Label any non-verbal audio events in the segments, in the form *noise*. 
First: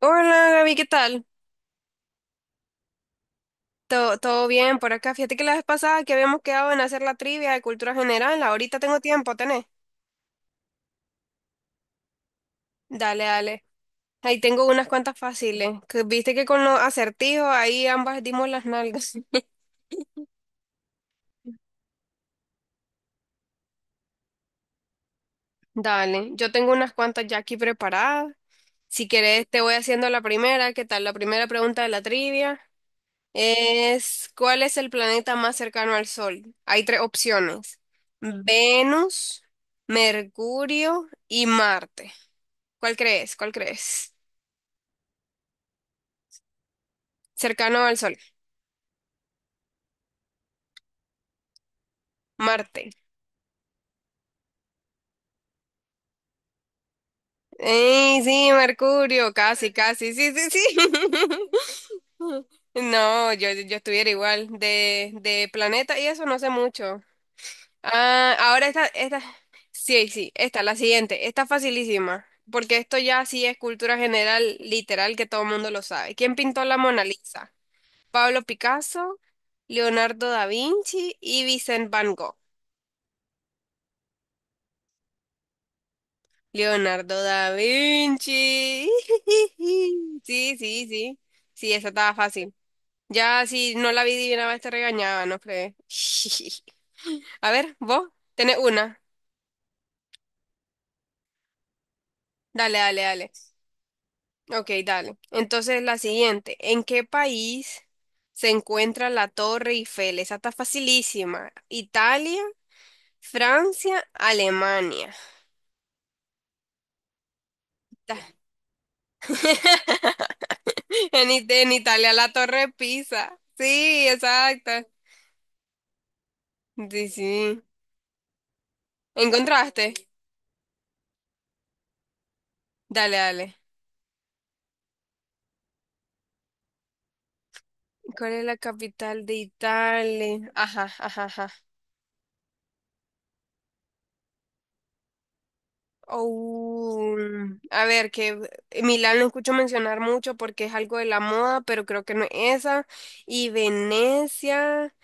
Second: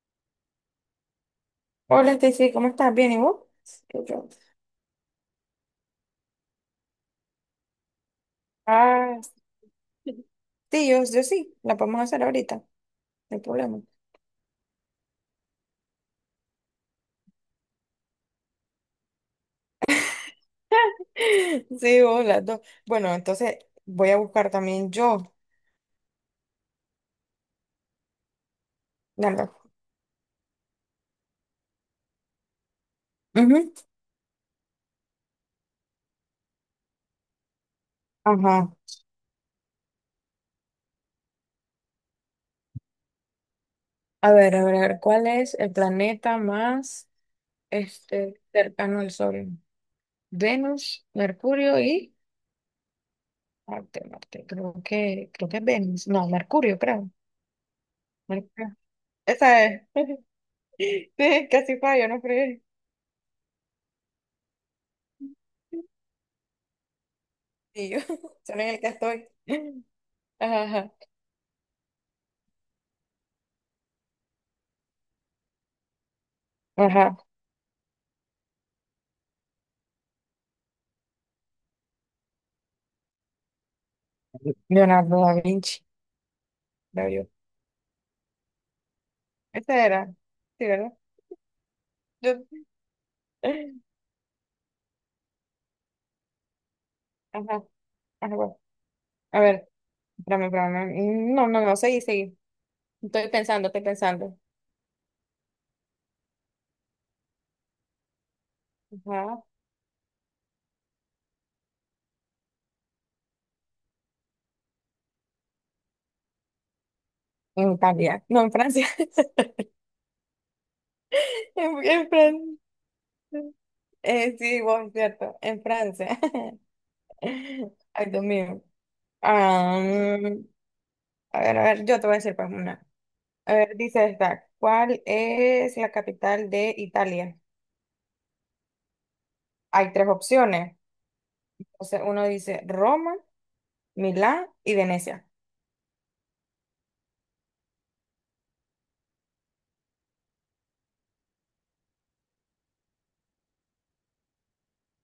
Hola Gaby, ¿qué tal? Hola, Stacy, ¿cómo estás? ¿Bien? ¿Y vos? Y ¿Todo, yo, todo bien por acá. Fíjate que la vez pasada que habíamos quedado en hacer la trivia de cultura general, ahorita tengo Ah, tiempo, ¿tenés? sí, yo sí, la podemos hacer ahorita, no Dale, hay dale. problema. Ahí tengo unas cuantas fáciles, que viste que con los acertijos ahí ambas dimos las nalgas. *laughs* *laughs* Sí, vos, las dos. Bueno, entonces voy a buscar también yo. Dale, yo tengo unas cuantas ya aquí preparadas. Si querés, Dale. te voy haciendo la primera. ¿Qué tal? La primera pregunta de la trivia Ujú. es, ¿cuál es el planeta más cercano al Sol? Hay tres opciones. Ajá. Venus, Mercurio y Marte. ¿Cuál crees? ¿Cuál crees? A ver, ¿cuál es el planeta más Cercano al Sol. Cercano al Sol? Venus, Mercurio y Marte. Marte, Marte. Creo que es Venus. No, Mercurio, creo. ¡Ey, sí, Mercurio. Mercurio! Esa Casi, es. casi. Sí, sí, sí. *laughs* Sí, *laughs* casi fallo, no fregué. No, yo estuviera igual. De planeta y eso no sé mucho. Y yo, Ah, *laughs* solo ahora en el esta, que esta, estoy. *laughs* sí, sí, esta, la Ajá, siguiente, esta facilísima, porque esto ya sí es cultura general, literal, que todo el mundo lo sabe. ¿Quién pintó la ajá. Mona Ajá. Lisa? Pablo Picasso, Leonardo da Vinci y Vincent Van Gogh. Leonardo da Vinci. La Leonardo vio. da Vinci. Esta era. *laughs* Sí, Sí, sí, ¿verdad? sí. Sí, esa estaba Yo- fácil. Ya si no *laughs* la adivinaba, te regañaba, no crees. *laughs* A Ajá. ver, vos Ajá, bueno. tenés una. A ver, espérame, espérame. No, no, no, seguí, seguí. Dale, dale, Estoy dale. pensando, estoy pensando. Ok, dale. Entonces la siguiente, ¿en qué país se encuentra la Ajá. Torre Eiffel? Esa está facilísima. Italia, Francia, Alemania. En Italia. Ta- No, en Francia. *laughs* *laughs* En, It- en en Italia la Fran- Torre Pisa. Sí, sí, exacto. vos, es cierto. En Francia. *laughs* Sí, sí. Ay, Dios mío. Ah, ¿Encontraste? a ver, yo te voy a decir pues una. Dale, A dale. ver, dice esta, ¿cuál es la capital de Italia? ¿Cuál es la capital de Hay tres Italia? opciones. Ajá, ajá, ajá. Entonces uno dice Roma, Milán y Venecia. Oh, a ver, que Milán lo escucho mencionar mucho porque es algo de la moda, pero creo que no es esa. Y Venecia,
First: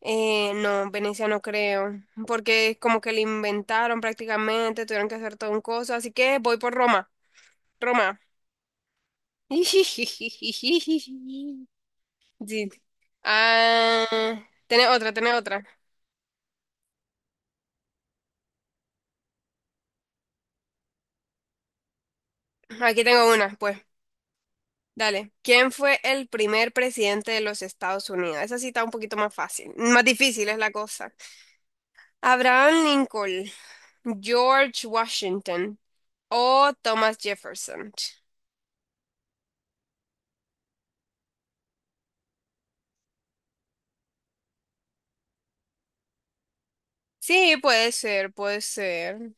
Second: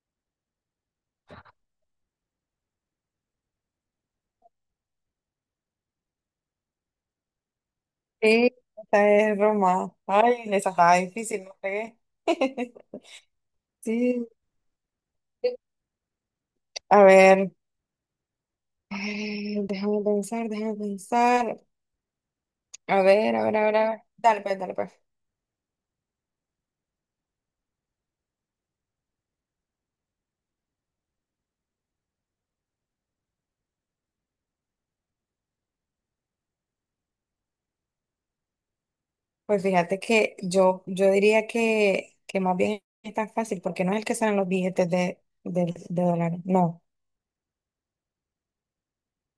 no, Venecia no creo, porque es como que le inventaron prácticamente, tuvieron que hacer todo un coso, así que voy por Roma, Roma. Sí, esta es Roma. Ay, esa estaba difícil, no *laughs* pegué. Sí. *laughs* sí. Ah, tenés otra, tenés otra. A ver, déjame pensar, déjame pensar. A Aquí tengo ver, a una, ver, a ver, pues. a ver. Dale, pues, dale, pues. Dale. ¿Quién fue el primer presidente de los Estados Unidos? Esa sí está un poquito más fácil, más difícil es la cosa. Abraham Lincoln, George Washington o Thomas Jefferson. Pues fíjate que yo diría que más bien es tan fácil porque no es el que salen los billetes de dólares. No. Sí, puede ser, puede ser.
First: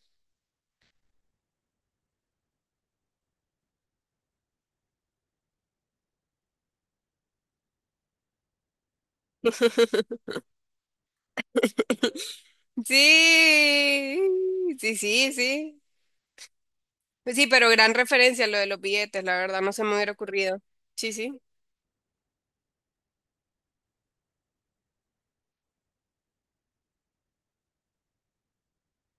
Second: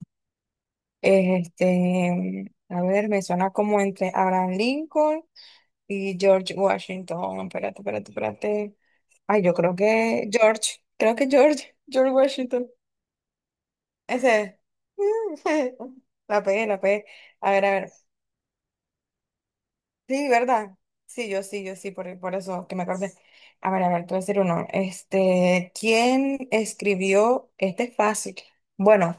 A ver, me suena como entre Abraham Lincoln y George Washington. Espérate, espérate, espérate. Ay, yo creo que *laughs* George, creo que George, George Washington. Sí, Ese sí, sí, es. sí. *laughs* La pegué, la pegué. Pues sí, A ver, pero a ver. gran referencia lo de los billetes, la verdad, no se me hubiera Sí, ocurrido. ¿verdad? Sí, Sí, sí. yo sí, por eso que me acordé. A ver, te voy a decir uno. ¿Quién escribió? Este es fácil. Bueno,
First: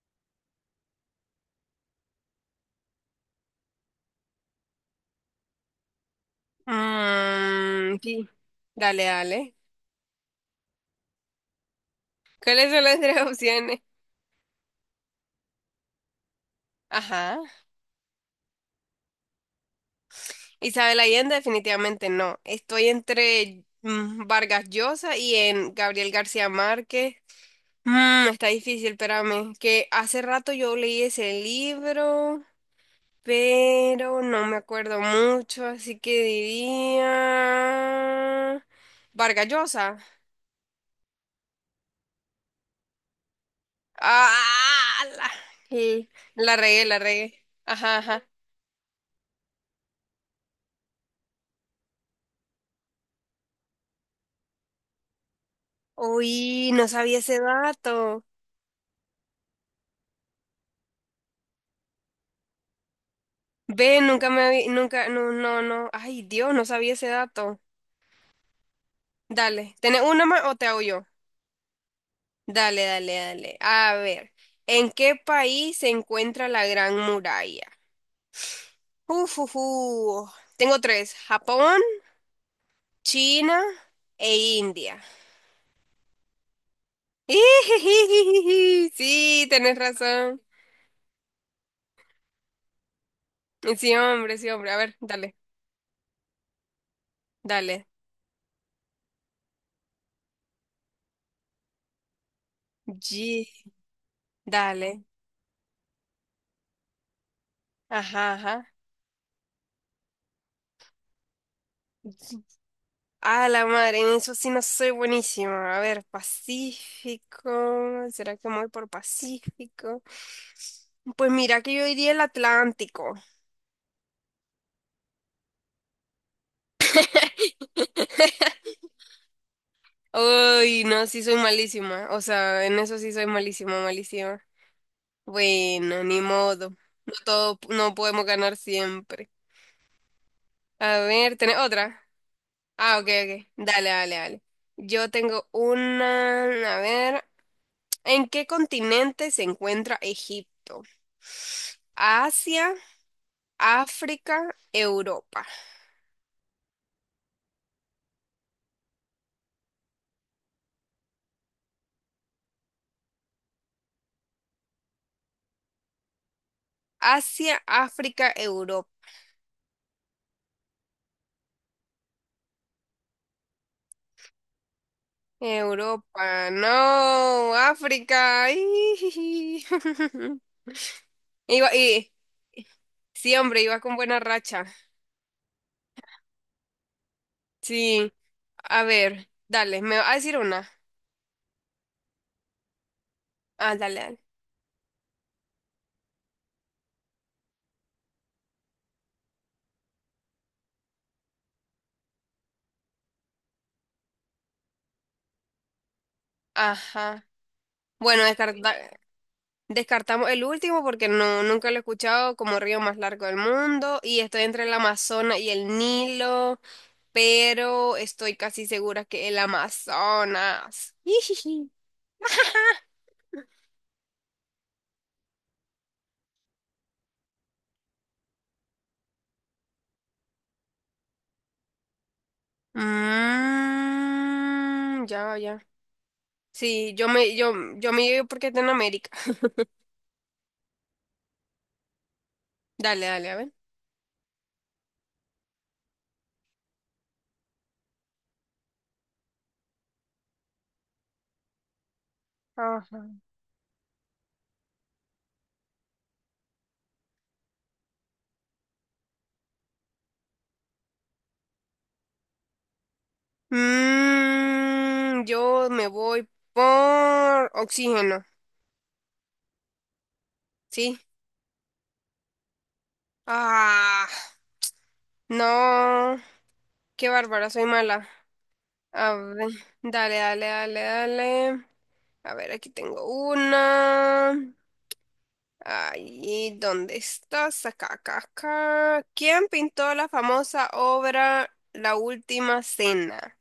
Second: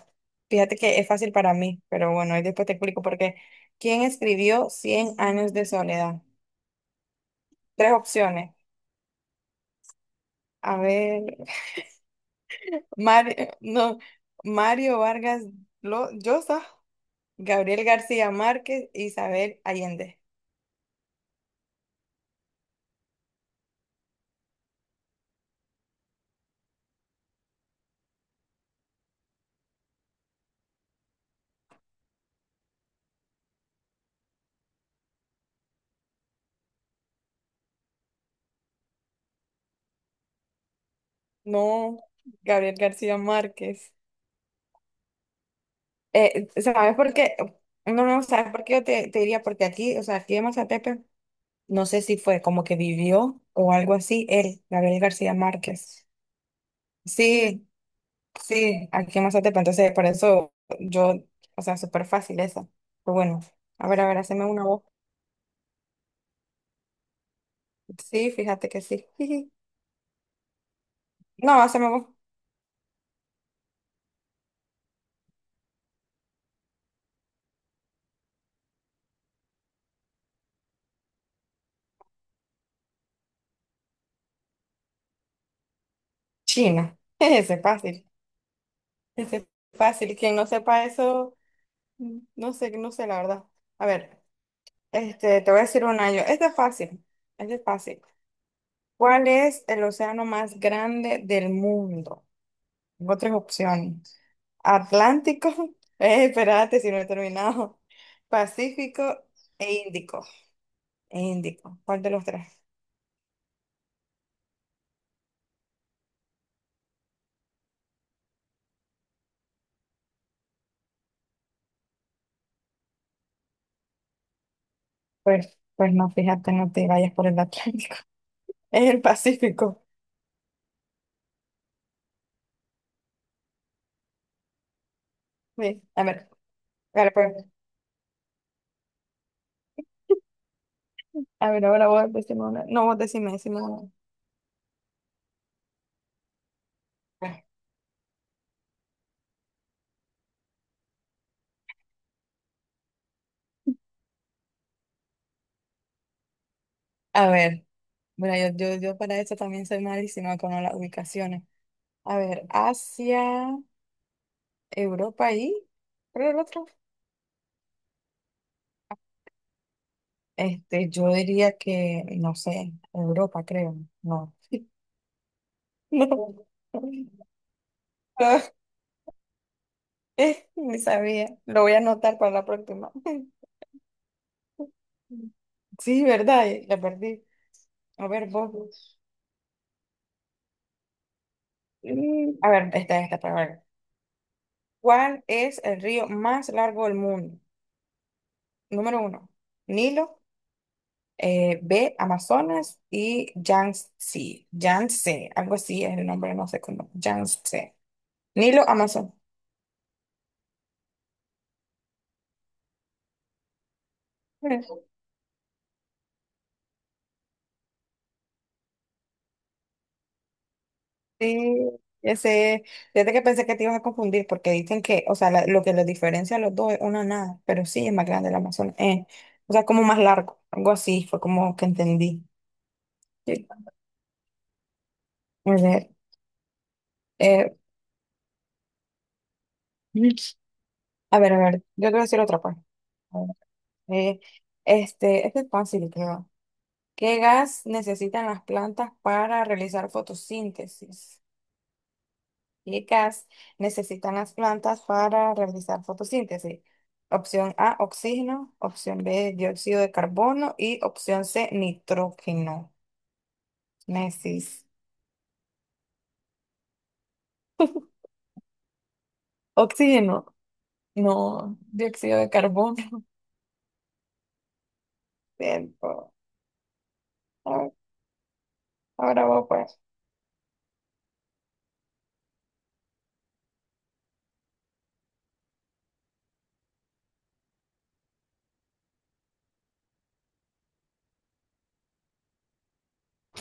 fíjate que es fácil para mí, pero bueno, ahí después te explico por qué. ¿Quién escribió Cien años de soledad? Tres Mm, sí. opciones. Dale, dale. A ver, ¿Cuáles son las tres Mario, opciones? no, Mario Vargas Llosa, Ajá. Gabriel García Márquez, Isabel Allende. Isabel Allende definitivamente no. Estoy entre Vargas Llosa y en Gabriel García Márquez. Mm, está difícil, espérame. Que hace rato yo leí ese libro, pero no me acuerdo mucho, así que diría Vargas Llosa. No, Gabriel García Márquez. Ah, la, sí, la regué, ¿Sabes la por qué? regué. Ajá, No, no, ajá. ¿sabes por qué yo te diría? Porque aquí, o sea, aquí en Mazatepe, no sé si fue como que vivió o algo así, él, Gabriel García Márquez. Uy, no sabía ese Sí, dato. sí, aquí en Mazatepe, entonces por eso yo, o sea, súper fácil esa. Pero bueno, Ve, a ver, nunca me haceme una había, voz. nunca, no, no, no. Ay, Dios, no sabía ese dato. Sí, fíjate que sí. *laughs* Dale, ¿tenés una más o te hago yo? No, haceme voz. Dale, dale, dale. A ver, ¿en qué país se encuentra la Gran Muralla? Uf, uf, uf. Tengo tres, Japón, China e India. China. *laughs* *laughs* Ese es fácil, Ijijijiji. ese es Sí, tenés fácil. Quien razón. no sepa eso, no sé, no sé la verdad. A Sí, ver. hombre, sí, hombre. A ver, dale, Te voy a decir un año este es fácil, esta es dale. fácil. ¿Cuál es el océano más grande del mundo? Tengo tres Ye- opciones. Dale. Atlántico, *laughs* espérate si no he terminado. Ajá, Pacífico e Índico. E Índico. ¿Cuál de los ajá. tres? A la madre, en eso sí no soy buenísima. A ver, Pacífico. ¿Será que me voy por Pacífico? Pues mira que yo iría el Atlántico. Pues, pues no, fíjate, no te vayas por el Atlántico. *laughs* *laughs* Es el Pacífico. Uy, no, sí soy malísima. O sea, en eso sí soy malísima, malísima. Sí, Bueno, ni modo. a No ver, pues, todo, no podemos ganar siempre. A ver, a ¿tenés ver, ahora otra? vos decime una. No, vos Ah, ok, decime, ok. decime una. Dale, dale, dale. Yo tengo una, a ver, ¿en qué continente se encuentra Egipto? Asia, África, Europa. A ver, mira, yo para esto también soy malísima con las ubicaciones. A ver, Asia, Europa y, creo el otro. Asia, África, Europa. Yo diría que, no sé, Europa, creo. No. *laughs* No. Europa, no, África. *laughs* ¡Ih! *laughs* Ni sabía. Lo Iba, voy a y anotar para la próxima. sí, *laughs* hombre, iba con buena racha. Sí, ¿verdad? La perdí. A Sí, ver, a vos. ver, dale, me va a decir una. A ver, esta, para ver. Ah, dale, dale. ¿Cuál es el río más largo del mundo? Número uno, Nilo. B, Amazonas y Yangtze, Yangtze, algo así es el nombre, no sé cómo, Ajá. Yangtze, Bueno, Nilo, descarta. Amazonas. Descartamos el último porque no, nunca lo he escuchado como río más largo del mundo, y estoy entre el Amazonas y el Nilo, pero estoy casi segura que el Amazonas. Sí, Ijiji. ese, fíjate que pensé que te ibas a confundir porque dicen que, o sea, lo que los diferencia a los dos es una nada, pero sí es más grande el Amazonas, o sea, como más largo, algo así, fue como que entendí. Sí. Mm, ya, A ya. ver, Sí, yo me, yo, eh, yo me llevo porque está en América. *laughs* a ver, a ver, yo te voy a decir otra parte. Dale, A dale, a ver. ver, eh, este es fácil, creo. ¿Qué gas necesitan las plantas para realizar fotosíntesis? ¿Qué Ajá. gas necesitan las plantas para realizar fotosíntesis? Opción A, oxígeno. Opción B, dióxido de carbono. Y opción C, nitrógeno. Necis. Mm, yo me voy por oxígeno, Oxígeno. ¿sí? No, dióxido de carbono. Ah, *laughs* Cierto. no, qué bárbara, soy Ah, mala. A Ahora vos, ver, pues. dale, dale, dale, dale. A ver, aquí tengo una. Ahí, ¿dónde estás? Acá, acá, acá. ¿Quién pintó la famosa obra La Última Cena?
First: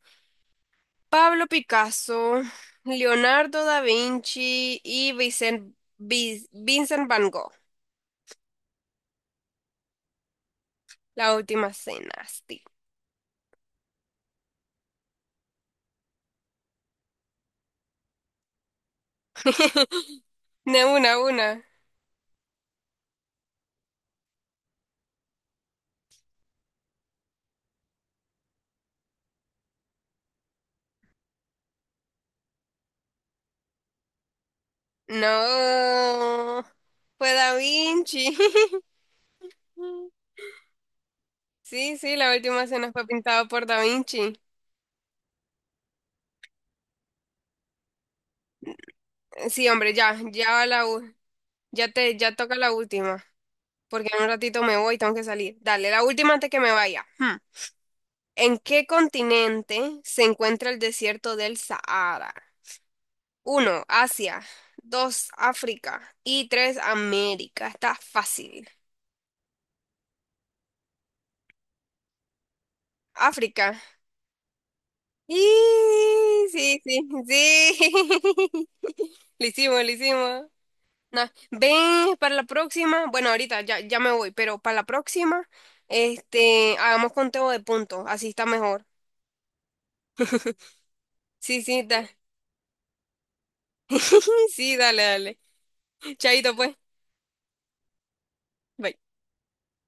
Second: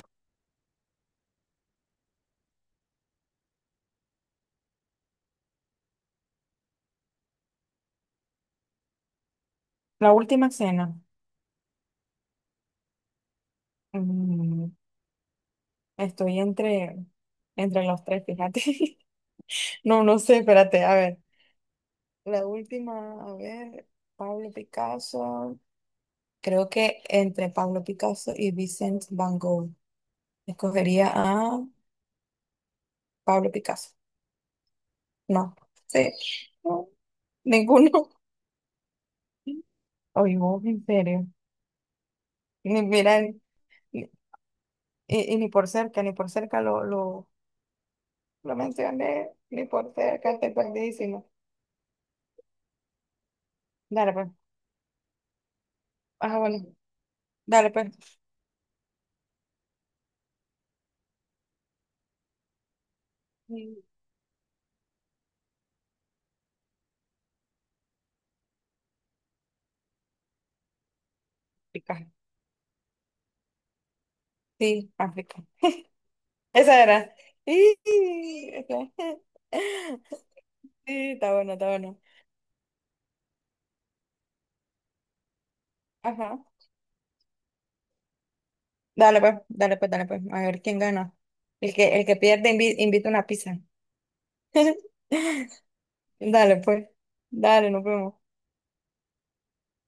Pablo Picasso, Leonardo da Vinci y Vincent Van Gogh. La última cena. La Última Cena, sí. Mm, estoy entre, entre los tres, fíjate. *laughs* *laughs* No, no sé, espérate, De a ver. una, una. La última, a ver, Pablo Picasso. Creo que entre Pablo Picasso y Vincent Van Gogh. Escogería a Pablo Picasso. No, sí, No, no, fue Da ninguno. Vinci. *laughs* Oye, vos, en serio. Sí, sí, la Última Ni, Cena fue mira, ni- pintado por Da ni- Vinci. Y ni por cerca, ni por cerca lo mencioné, Eh, ni Sí, por hombre, ya, cerca, estoy ya la, u- perdidísimo. ya te, ya toca la última, porque Dale, en pues. un ratito me voy y tengo que salir. Dale, la última antes Bueno, que me vaya. Hmm. dale, pues. ¿En qué continente se encuentra el desierto del Sahara? Uno, Mm, Asia. Dos, África. Y tres, América. Está fácil. África. África. Sí, África. Y sí, Esa sí, era. Y, sí. *laughs* *laughs* Lo hicimos, lo hicimos. Sí, No, está bueno, está bueno. ven para la próxima. Bueno, ahorita ya, ya me voy, pero para la próxima, Ajá. este, hagamos conteo de puntos, así está mejor. Dale pues, dale pues, dale pues. A ver quién gana. Sí, El sí, que, el que pierde invita una pizza. *laughs* sí, dale, dale. *laughs* Chaito, Dale pues. pues. Dale, nos vemos. Bye.